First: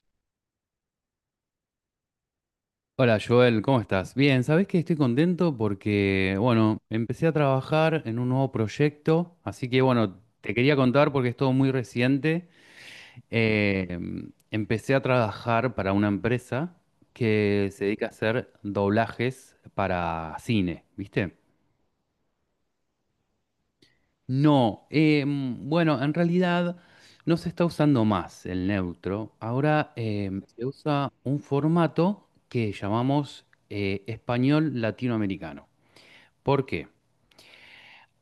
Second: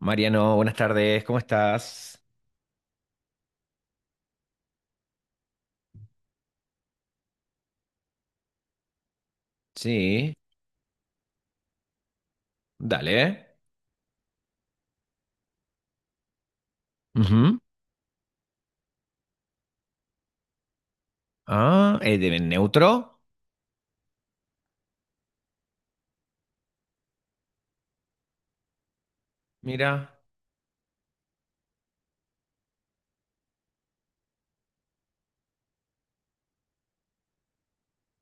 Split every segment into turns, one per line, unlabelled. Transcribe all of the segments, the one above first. Mariano, buenas tardes, ¿cómo estás?
Hola Joel, ¿cómo estás? Bien, sabés que estoy contento porque, bueno, empecé a trabajar en un nuevo proyecto, así que, bueno,
Sí,
te quería contar porque es todo muy reciente.
dale.
Eh, empecé a trabajar para una empresa
Ujú.
que se dedica a hacer doblajes para cine, ¿viste?
Ah, es de neutro,
No, bueno, en realidad no se está usando más el neutro. Ahora
mira.
se usa un formato que llamamos español latinoamericano. ¿Por qué?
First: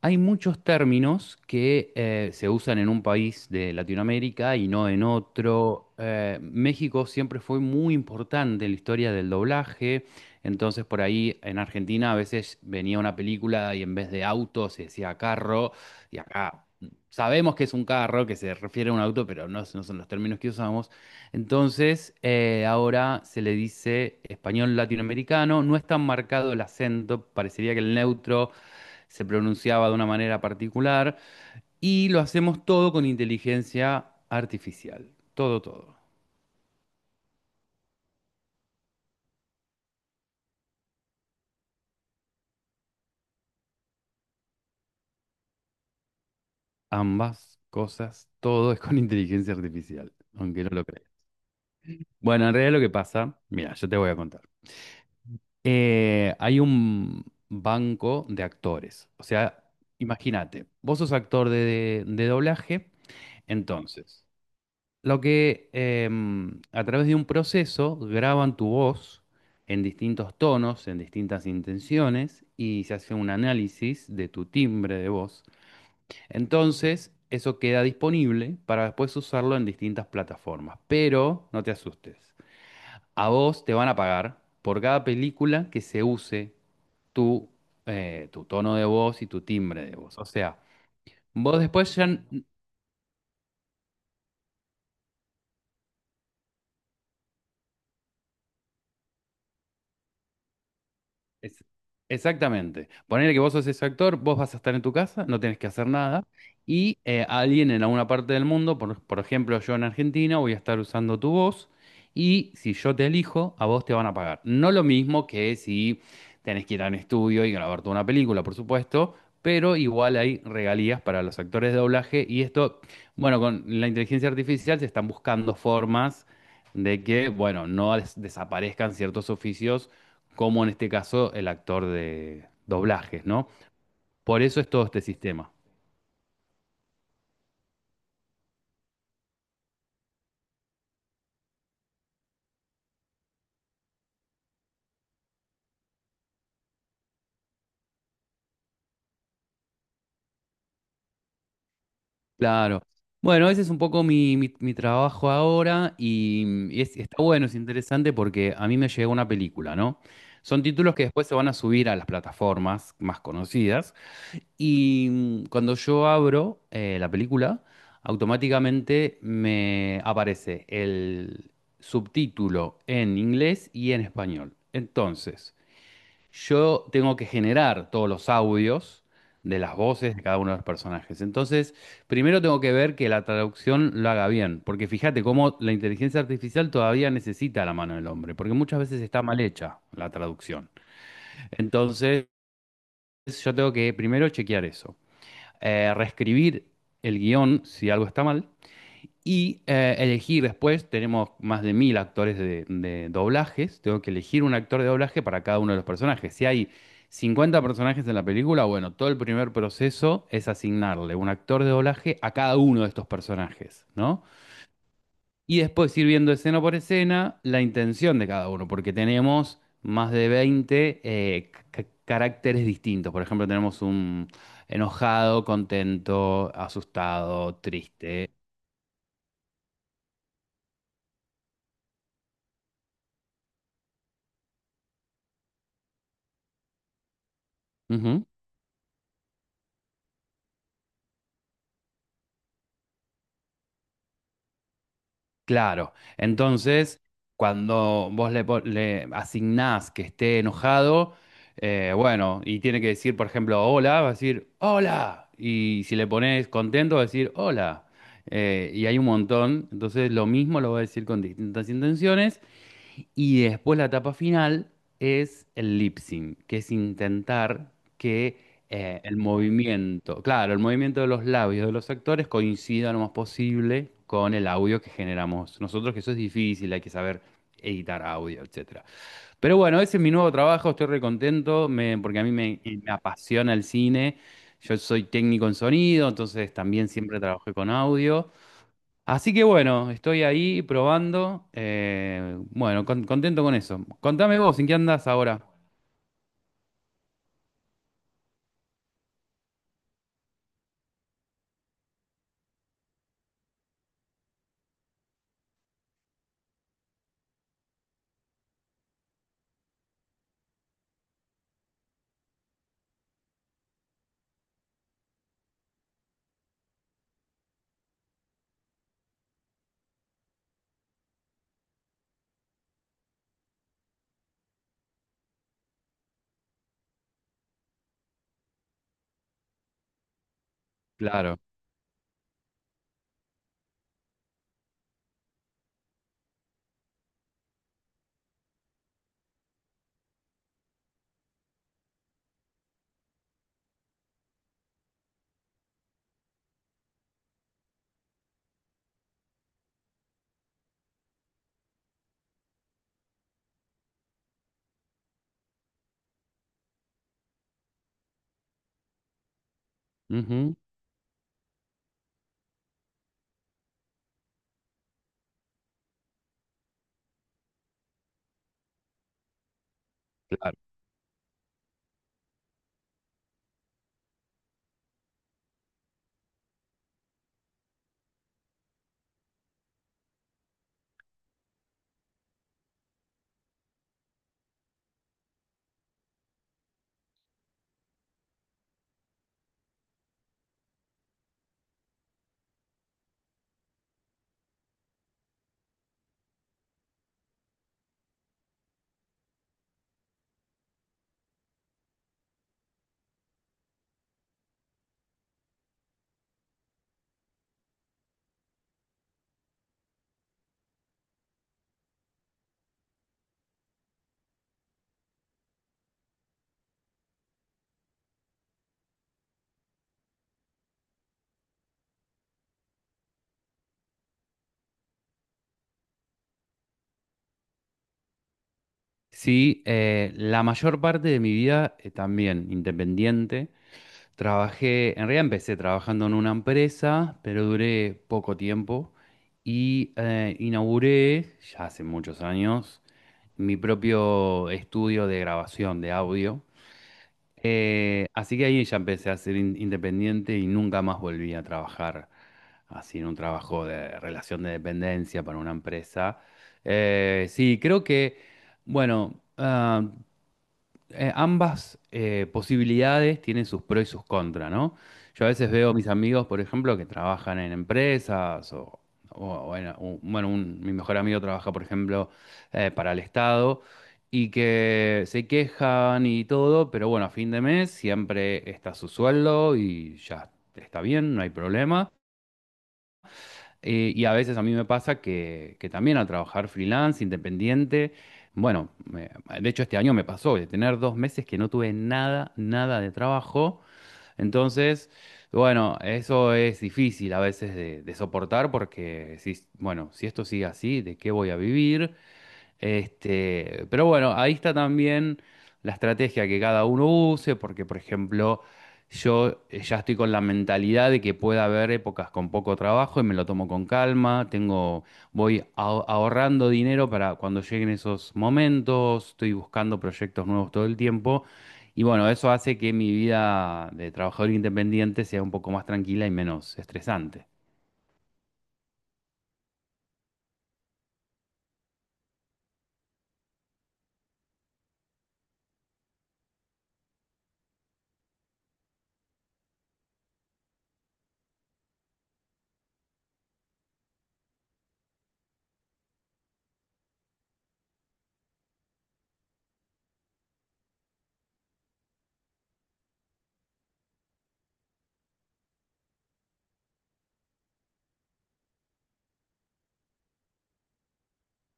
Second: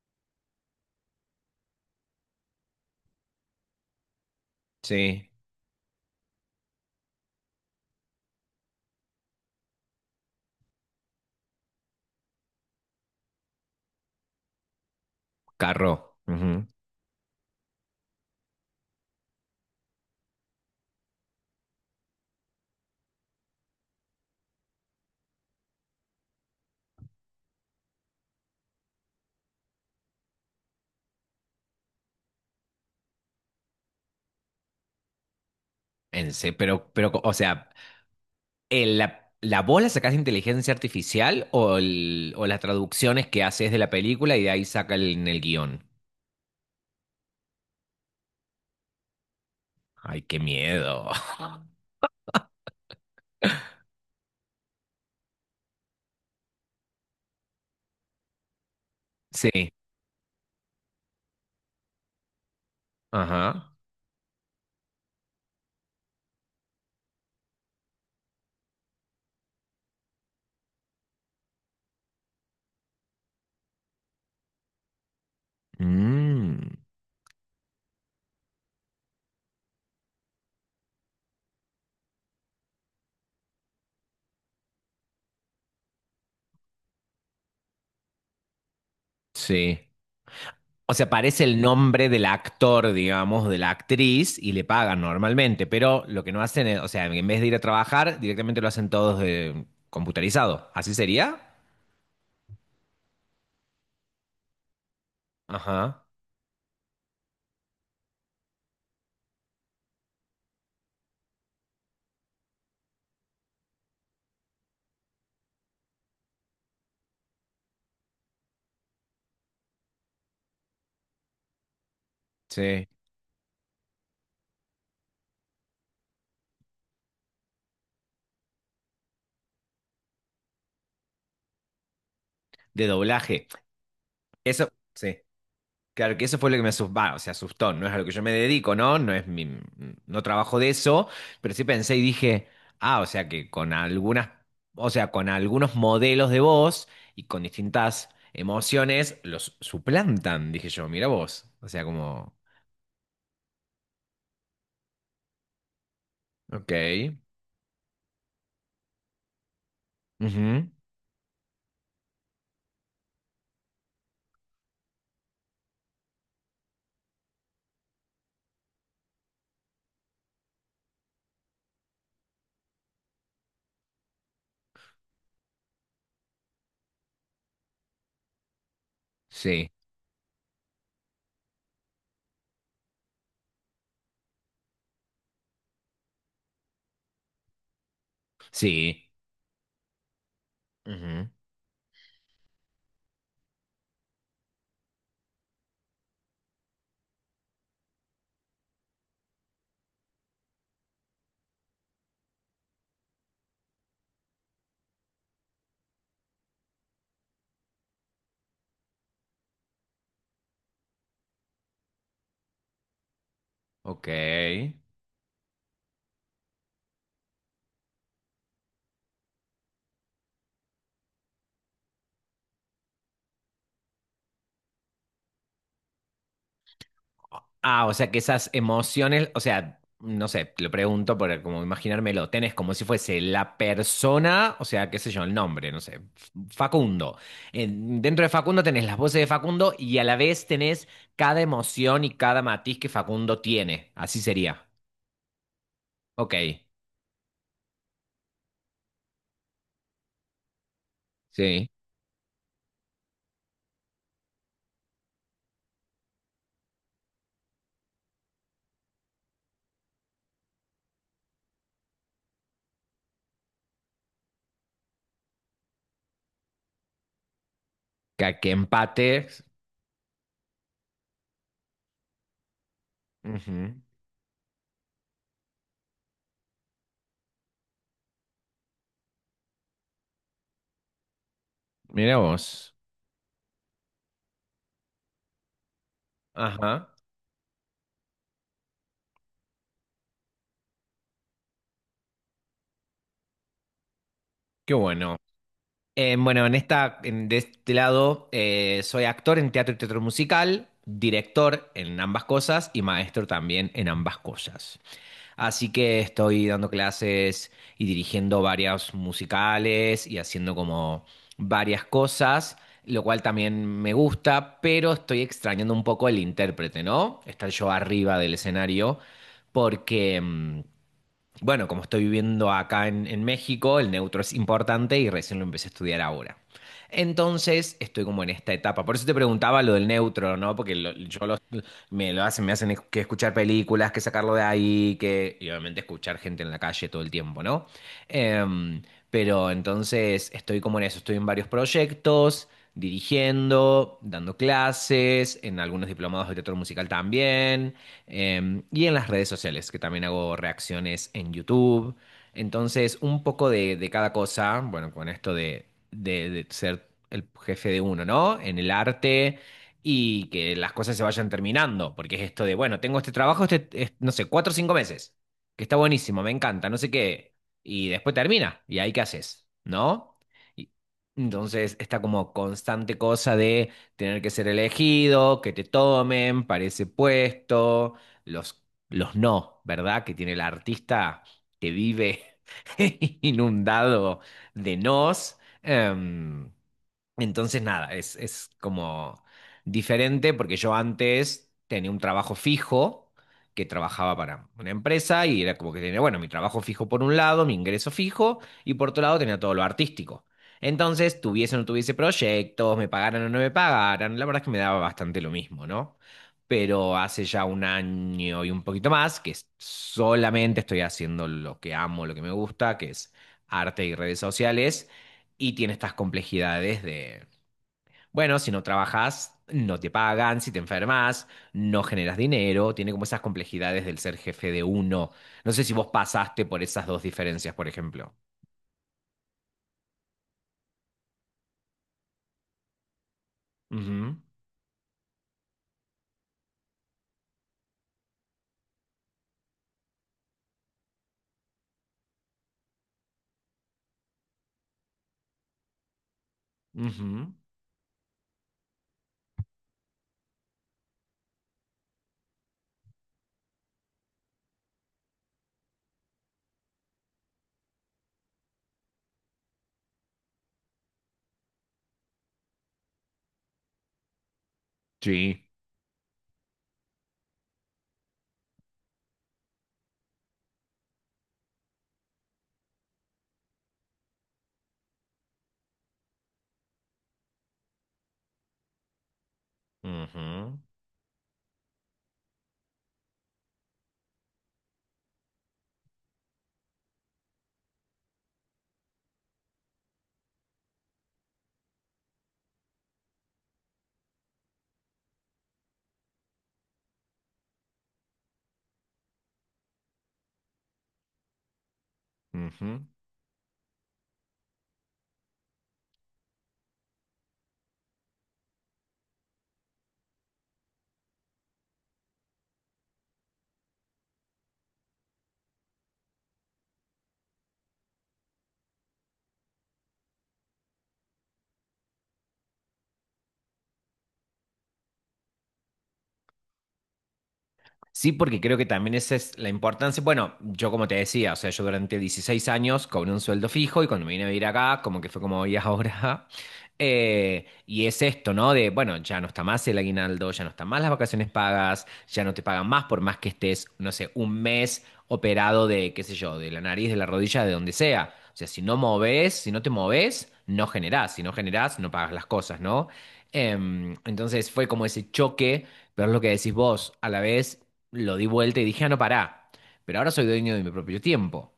Hay muchos términos que se usan en un país de Latinoamérica y no en
Sí,
otro. México siempre fue muy importante en la historia del doblaje, entonces por ahí en Argentina a veces venía una película y en vez de auto se decía carro,
carro.
y acá
Ujú.
sabemos que es un carro, que se refiere a un auto, pero no, no son los términos que usamos. Entonces ahora se le dice español latinoamericano, no es tan marcado el acento, parecería que el neutro se pronunciaba de una manera particular, y lo hacemos todo con inteligencia artificial. Todo, todo.
O sea, la, ¿la voz la sacás de inteligencia artificial o, o las traducciones que haces de la película y de ahí saca el, en el guión?
Ambas cosas, todo es con inteligencia artificial,
Ay, qué
aunque no lo
miedo.
creas. Bueno, en realidad lo que pasa, mira, yo te voy a contar. Hay un banco de actores. O
Sí,
sea, imagínate, vos sos actor de doblaje,
ajá.
entonces. Lo que a través de un proceso graban tu voz en distintos tonos, en distintas intenciones, y se hace un análisis de tu timbre de voz.
Mm,
Entonces, eso queda disponible para después usarlo en distintas plataformas. Pero no te asustes, a vos te van a pagar por cada película que se use tu, tu tono de voz y tu
sí.
timbre de voz. O sea,
O sea, aparece
vos
el
después ya...
nombre del actor, digamos, de la actriz y le pagan normalmente, pero lo que no hacen es, o sea, en vez de ir a trabajar, directamente lo hacen todos computarizado. ¿Así sería?
Es- exactamente. Ponele que vos sos ese actor, vos vas a estar en tu casa, no tenés que hacer
Ajá,
nada, y alguien en alguna parte del mundo, por ejemplo yo en Argentina, voy a estar usando tu voz, y si yo te elijo, a vos te van a pagar. No lo mismo que si tenés que ir a un estudio y grabar toda una película, por supuesto, pero igual hay regalías para los actores de doblaje, y esto,
sí.
bueno, con la inteligencia artificial se están buscando formas de que, bueno, no des- desaparezcan ciertos oficios como en este caso el actor de
De
doblajes,
doblaje.
¿no? Por eso
Eso,
es todo este
sí.
sistema.
Claro que eso fue lo que me asustó, o sea, asustó, no es a lo que yo me dedico, ¿no? No es mi, no trabajo de eso, pero sí pensé y dije, ah, o sea que con algunas, o sea, con algunos modelos de voz y con distintas emociones los suplantan, dije yo, mira vos, o sea, como,
Claro. Bueno, ese es un poco mi, mi trabajo ahora
ok,
y está bueno, es interesante porque a mí me llegó una película, ¿no? Son
ujú,
títulos que después se van a subir a las plataformas más conocidas y cuando yo abro la película, automáticamente me aparece el subtítulo en inglés y en español. Entonces yo tengo que generar todos los audios de
sí,
las voces de cada uno de los personajes. Entonces, primero tengo que ver que la traducción lo haga bien, porque fíjate cómo la inteligencia artificial todavía necesita la mano del hombre, porque muchas veces
sí,
está mal hecha la traducción.
ujú,
Entonces, yo tengo que primero chequear eso. Reescribir el guión si algo está mal y elegir después, tenemos más de 1000 actores de doblajes, tengo que elegir un actor de doblaje para cada uno de los personajes. Si hay 50 personajes en la película, bueno, todo el primer proceso es asignarle un actor de doblaje a cada uno de estos personajes,
ok.
¿no? Y después ir viendo escena por escena la intención de cada uno, porque tenemos más de 20 caracteres distintos. Por ejemplo, tenemos un enojado, contento, asustado,
Ah, o sea que
triste.
esas emociones, o sea, no sé, te lo pregunto para como imaginármelo, tenés como si fuese la persona, o sea, qué sé yo, el nombre, no sé, Facundo. Dentro de Facundo tenés las voces de Facundo y a la vez tenés cada emoción y cada matiz que Facundo tiene. Así sería.
Claro,
Ok,
entonces cuando vos le, le asignás que esté enojado,
sí.
bueno, y tiene que decir, por ejemplo, hola, va a decir, hola, y si le pones contento, va a decir, hola. Y hay un montón, entonces lo mismo lo va a decir con distintas intenciones, y después la etapa final es el lip sync, que es intentar
Que,
que
que empate.
el movimiento, claro, el movimiento de los labios de los actores coincida lo más
Ujú.
posible con el audio que generamos nosotros, que eso es difícil, hay que saber editar audio, etcétera. Pero bueno, ese es mi nuevo trabajo, estoy re contento,
Mira
porque a mí
vos.
me apasiona el cine. Yo soy técnico en sonido, entonces también
Ajá,
siempre trabajé con audio. Así que bueno, estoy ahí probando. Bueno, contento con eso. Contame vos, ¿en
qué
qué andás
bueno.
ahora?
Bueno, en esta, de este lado, soy actor en teatro y teatro musical, director en ambas cosas y maestro también en ambas cosas. Así que estoy dando clases y dirigiendo varios musicales y haciendo como varias cosas, lo cual también me gusta, pero estoy extrañando un poco el intérprete, ¿no? Estar yo arriba del escenario porque... bueno, como estoy viviendo acá en México, el neutro es importante y recién lo empecé a estudiar ahora. Entonces, estoy como en esta etapa. Por eso te preguntaba lo del neutro, ¿no? Porque
Claro.
me lo hacen, me hacen que escuchar películas, que sacarlo de ahí, que, y obviamente escuchar gente en la calle todo el tiempo, ¿no? Em, pero entonces estoy como en eso, estoy en varios proyectos, dirigiendo, dando clases, en algunos diplomados de teatro musical también y en las redes sociales, que también hago reacciones en YouTube. Entonces, un poco de cada cosa, bueno, con esto de, de ser el jefe de uno, ¿no? En el arte y que
Ujú,
las cosas se vayan terminando, porque es esto de, bueno, tengo este trabajo, este, no sé, 4 o 5 meses, que está buenísimo, me encanta, no sé qué, y después termina, y ahí qué haces, ¿no?
claro.
Y- Entonces, esta como constante cosa de tener que ser elegido, que te tomen para ese puesto los, los no, ¿verdad? Que tiene el artista que vive inundado de nos. Em, entonces, nada, es como diferente porque yo antes tenía un trabajo fijo que trabajaba para una empresa y era como que tenía, bueno, mi trabajo fijo por un lado, mi ingreso fijo y por otro lado tenía todo lo artístico. Entonces, tuviese o no tuviese proyectos, me pagaran o no me pagaran, la verdad es que me daba bastante lo mismo, ¿no? Pero hace ya un año y un poquito más que solamente estoy haciendo lo que amo, lo que me gusta, que es arte y redes sociales y tiene estas complejidades, bueno, si no trabajas, no te pagan, si te enfermas, no generas dinero, tiene como esas complejidades del ser jefe de uno. No sé si vos pasaste por esas dos diferencias, por ejemplo.
Sí, la mayor parte de mi vida también independiente.
Ujú,
Trabajé, en realidad empecé trabajando en una empresa, pero duré poco tiempo y inauguré, ya hace muchos años, mi propio estudio de grabación de audio.
ujú,
Así que ahí ya empecé a ser independiente y nunca más volví a trabajar así en un trabajo de relación de dependencia para una empresa. Sí, creo que, bueno, ambas posibilidades tienen sus pros y sus contras, ¿no? Yo a
sí.
veces veo a mis amigos, por ejemplo, que trabajan en empresas o, o bueno, mi mejor amigo trabaja, por ejemplo, para el Estado y que se quejan y todo, pero bueno, a fin de mes siempre está su sueldo y ya
Ujú,
está bien, no hay problema. Y a veces a mí me pasa que también al trabajar freelance, independiente, bueno, de hecho este año me pasó de tener 2 meses que no tuve nada, nada de trabajo. Entonces, bueno, eso es difícil a veces de soportar porque decís, bueno, si esto sigue así, ¿de qué voy a vivir?
ujú.
Este, pero bueno, ahí está también la estrategia que cada uno use, porque por ejemplo, yo ya estoy con la mentalidad de que pueda haber épocas con poco trabajo y me lo tomo con calma, tengo, ahorrando dinero para cuando lleguen esos momentos, estoy buscando proyectos nuevos todo el tiempo y bueno, eso hace que mi vida de trabajador independiente sea un poco más tranquila y menos estresante.
Sí, porque creo que también esa es la importancia. Bueno, yo como te decía, o sea, yo durante 16 años cobré un sueldo fijo y cuando me vine a vivir acá, como que fue como hoy ahora. Y es esto, ¿no? De, bueno, ya no está más el aguinaldo, ya no están más las vacaciones pagas, ya no te pagan más por más que estés, no sé, un mes operado de, qué sé yo, de la nariz, de la rodilla, de donde sea. O sea, si no moves, si no te moves, no generás. Si no generás, no pagas las cosas, ¿no? Entonces fue como ese choque, pero es lo que decís vos, a la vez lo di vuelta y dije, ah, no, pará, pero ahora soy dueño de mi propio tiempo.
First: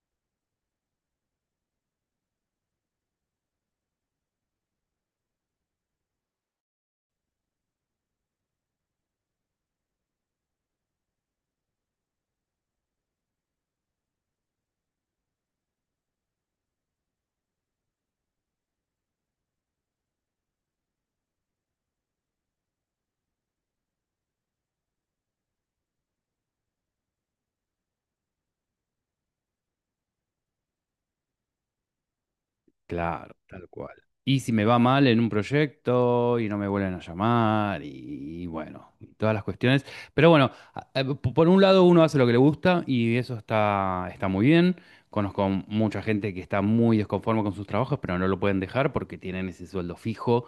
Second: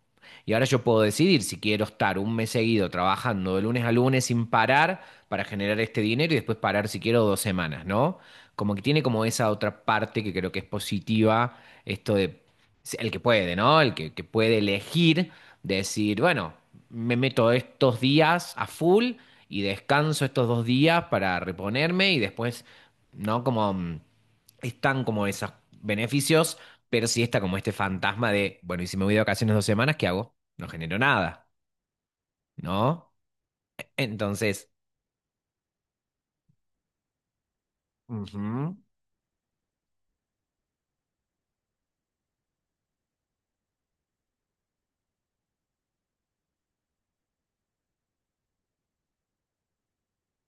Y ahora yo puedo decidir si quiero estar un mes seguido trabajando de lunes a lunes sin parar para generar este dinero y después parar si quiero 2 semanas, ¿no? Como que tiene como esa otra parte que creo que es positiva, esto de el que puede, ¿no? Que puede elegir, decir, bueno, me meto estos días a full y descanso estos 2 días para reponerme y después, ¿no? Como... están como esos beneficios, pero sí está como este fantasma de, bueno, y si me voy de vacaciones 2 semanas, ¿qué hago? No genero nada, ¿no?
Claro, tal cual. Y si me
Entonces,
va mal en un proyecto y no me vuelven a llamar y
ujú.
bueno, y todas las cuestiones. Pero bueno, por un lado uno hace lo que le gusta y eso está, está muy bien. Conozco mucha gente que está muy desconforme con sus trabajos, pero no lo pueden dejar porque tienen ese sueldo fijo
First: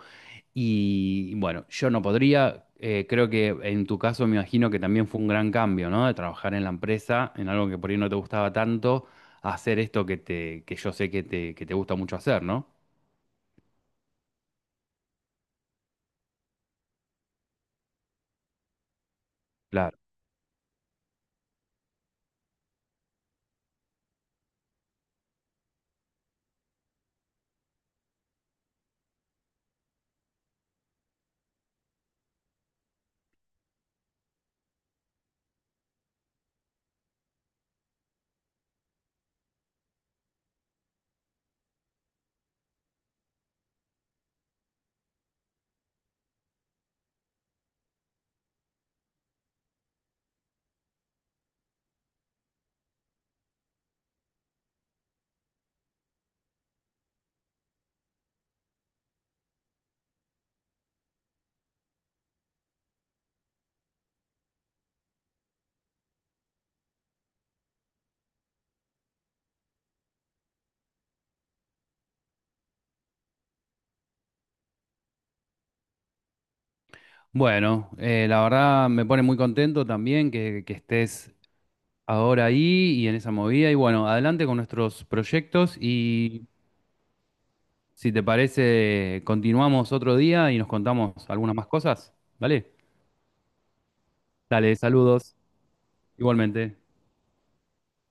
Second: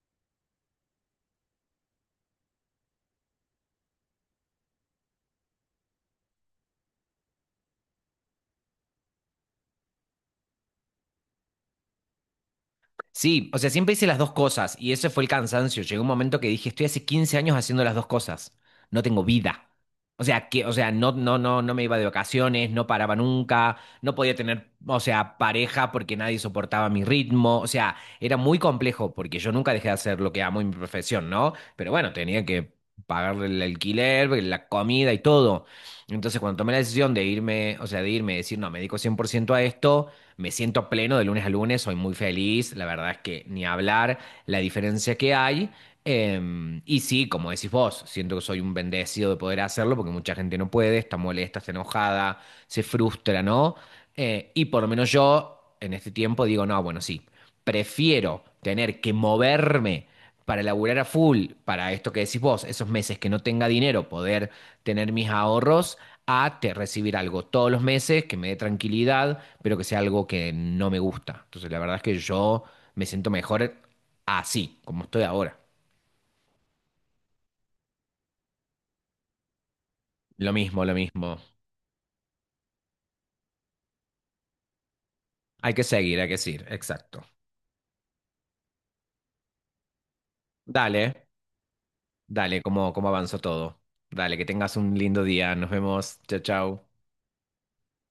y bueno, yo no podría, creo que en tu caso me imagino que también fue un gran cambio, ¿no? De trabajar en la empresa, en algo que por ahí no te gustaba tanto, a hacer esto que te, que yo sé que te gusta mucho hacer, ¿no?
Sí, o sea, siempre hice las dos cosas y ese fue el cansancio. Llegó un momento que dije, estoy hace 15 años haciendo las dos cosas. No tengo vida.
Claro.
O sea, que, o sea, no me iba de vacaciones, no paraba nunca, no podía tener, o sea, pareja porque nadie soportaba mi ritmo. O sea, era muy complejo porque yo nunca dejé de hacer lo que amo y mi profesión, ¿no? Pero bueno, tenía que pagar el alquiler, pues, la comida y todo. Entonces, cuando tomé la decisión de irme, o sea, de irme, decir, no, me dedico 100% a esto. Me siento pleno de lunes a lunes, soy muy feliz, la verdad es que ni hablar la diferencia que hay. Y sí, como decís vos, siento que soy un bendecido de poder hacerlo porque mucha gente no puede, está molesta, está enojada, se frustra, ¿no? Y por lo menos yo en este tiempo digo, no, bueno, sí, prefiero tener que moverme para laburar a full, para esto que decís vos, esos meses que no tenga dinero, poder tener mis ahorros, a recibir algo todos los meses que me dé tranquilidad, pero que sea algo que no me gusta. Entonces, la verdad es que yo me siento mejor así, como estoy ahora.
Bueno, la verdad me pone muy contento también
Lo
que
mismo, lo
estés
mismo.
ahora ahí y en esa movida. Y bueno, adelante con nuestros
Hay
proyectos
que seguir, hay que
y
seguir. Exacto.
si te parece, continuamos otro día y nos contamos
Dale,
algunas más cosas,
dale,
¿vale?
cómo, cómo avanzó todo. Dale, que
Dale,
tengas un lindo
saludos,
día. Nos vemos. Chao,
igualmente.
chao.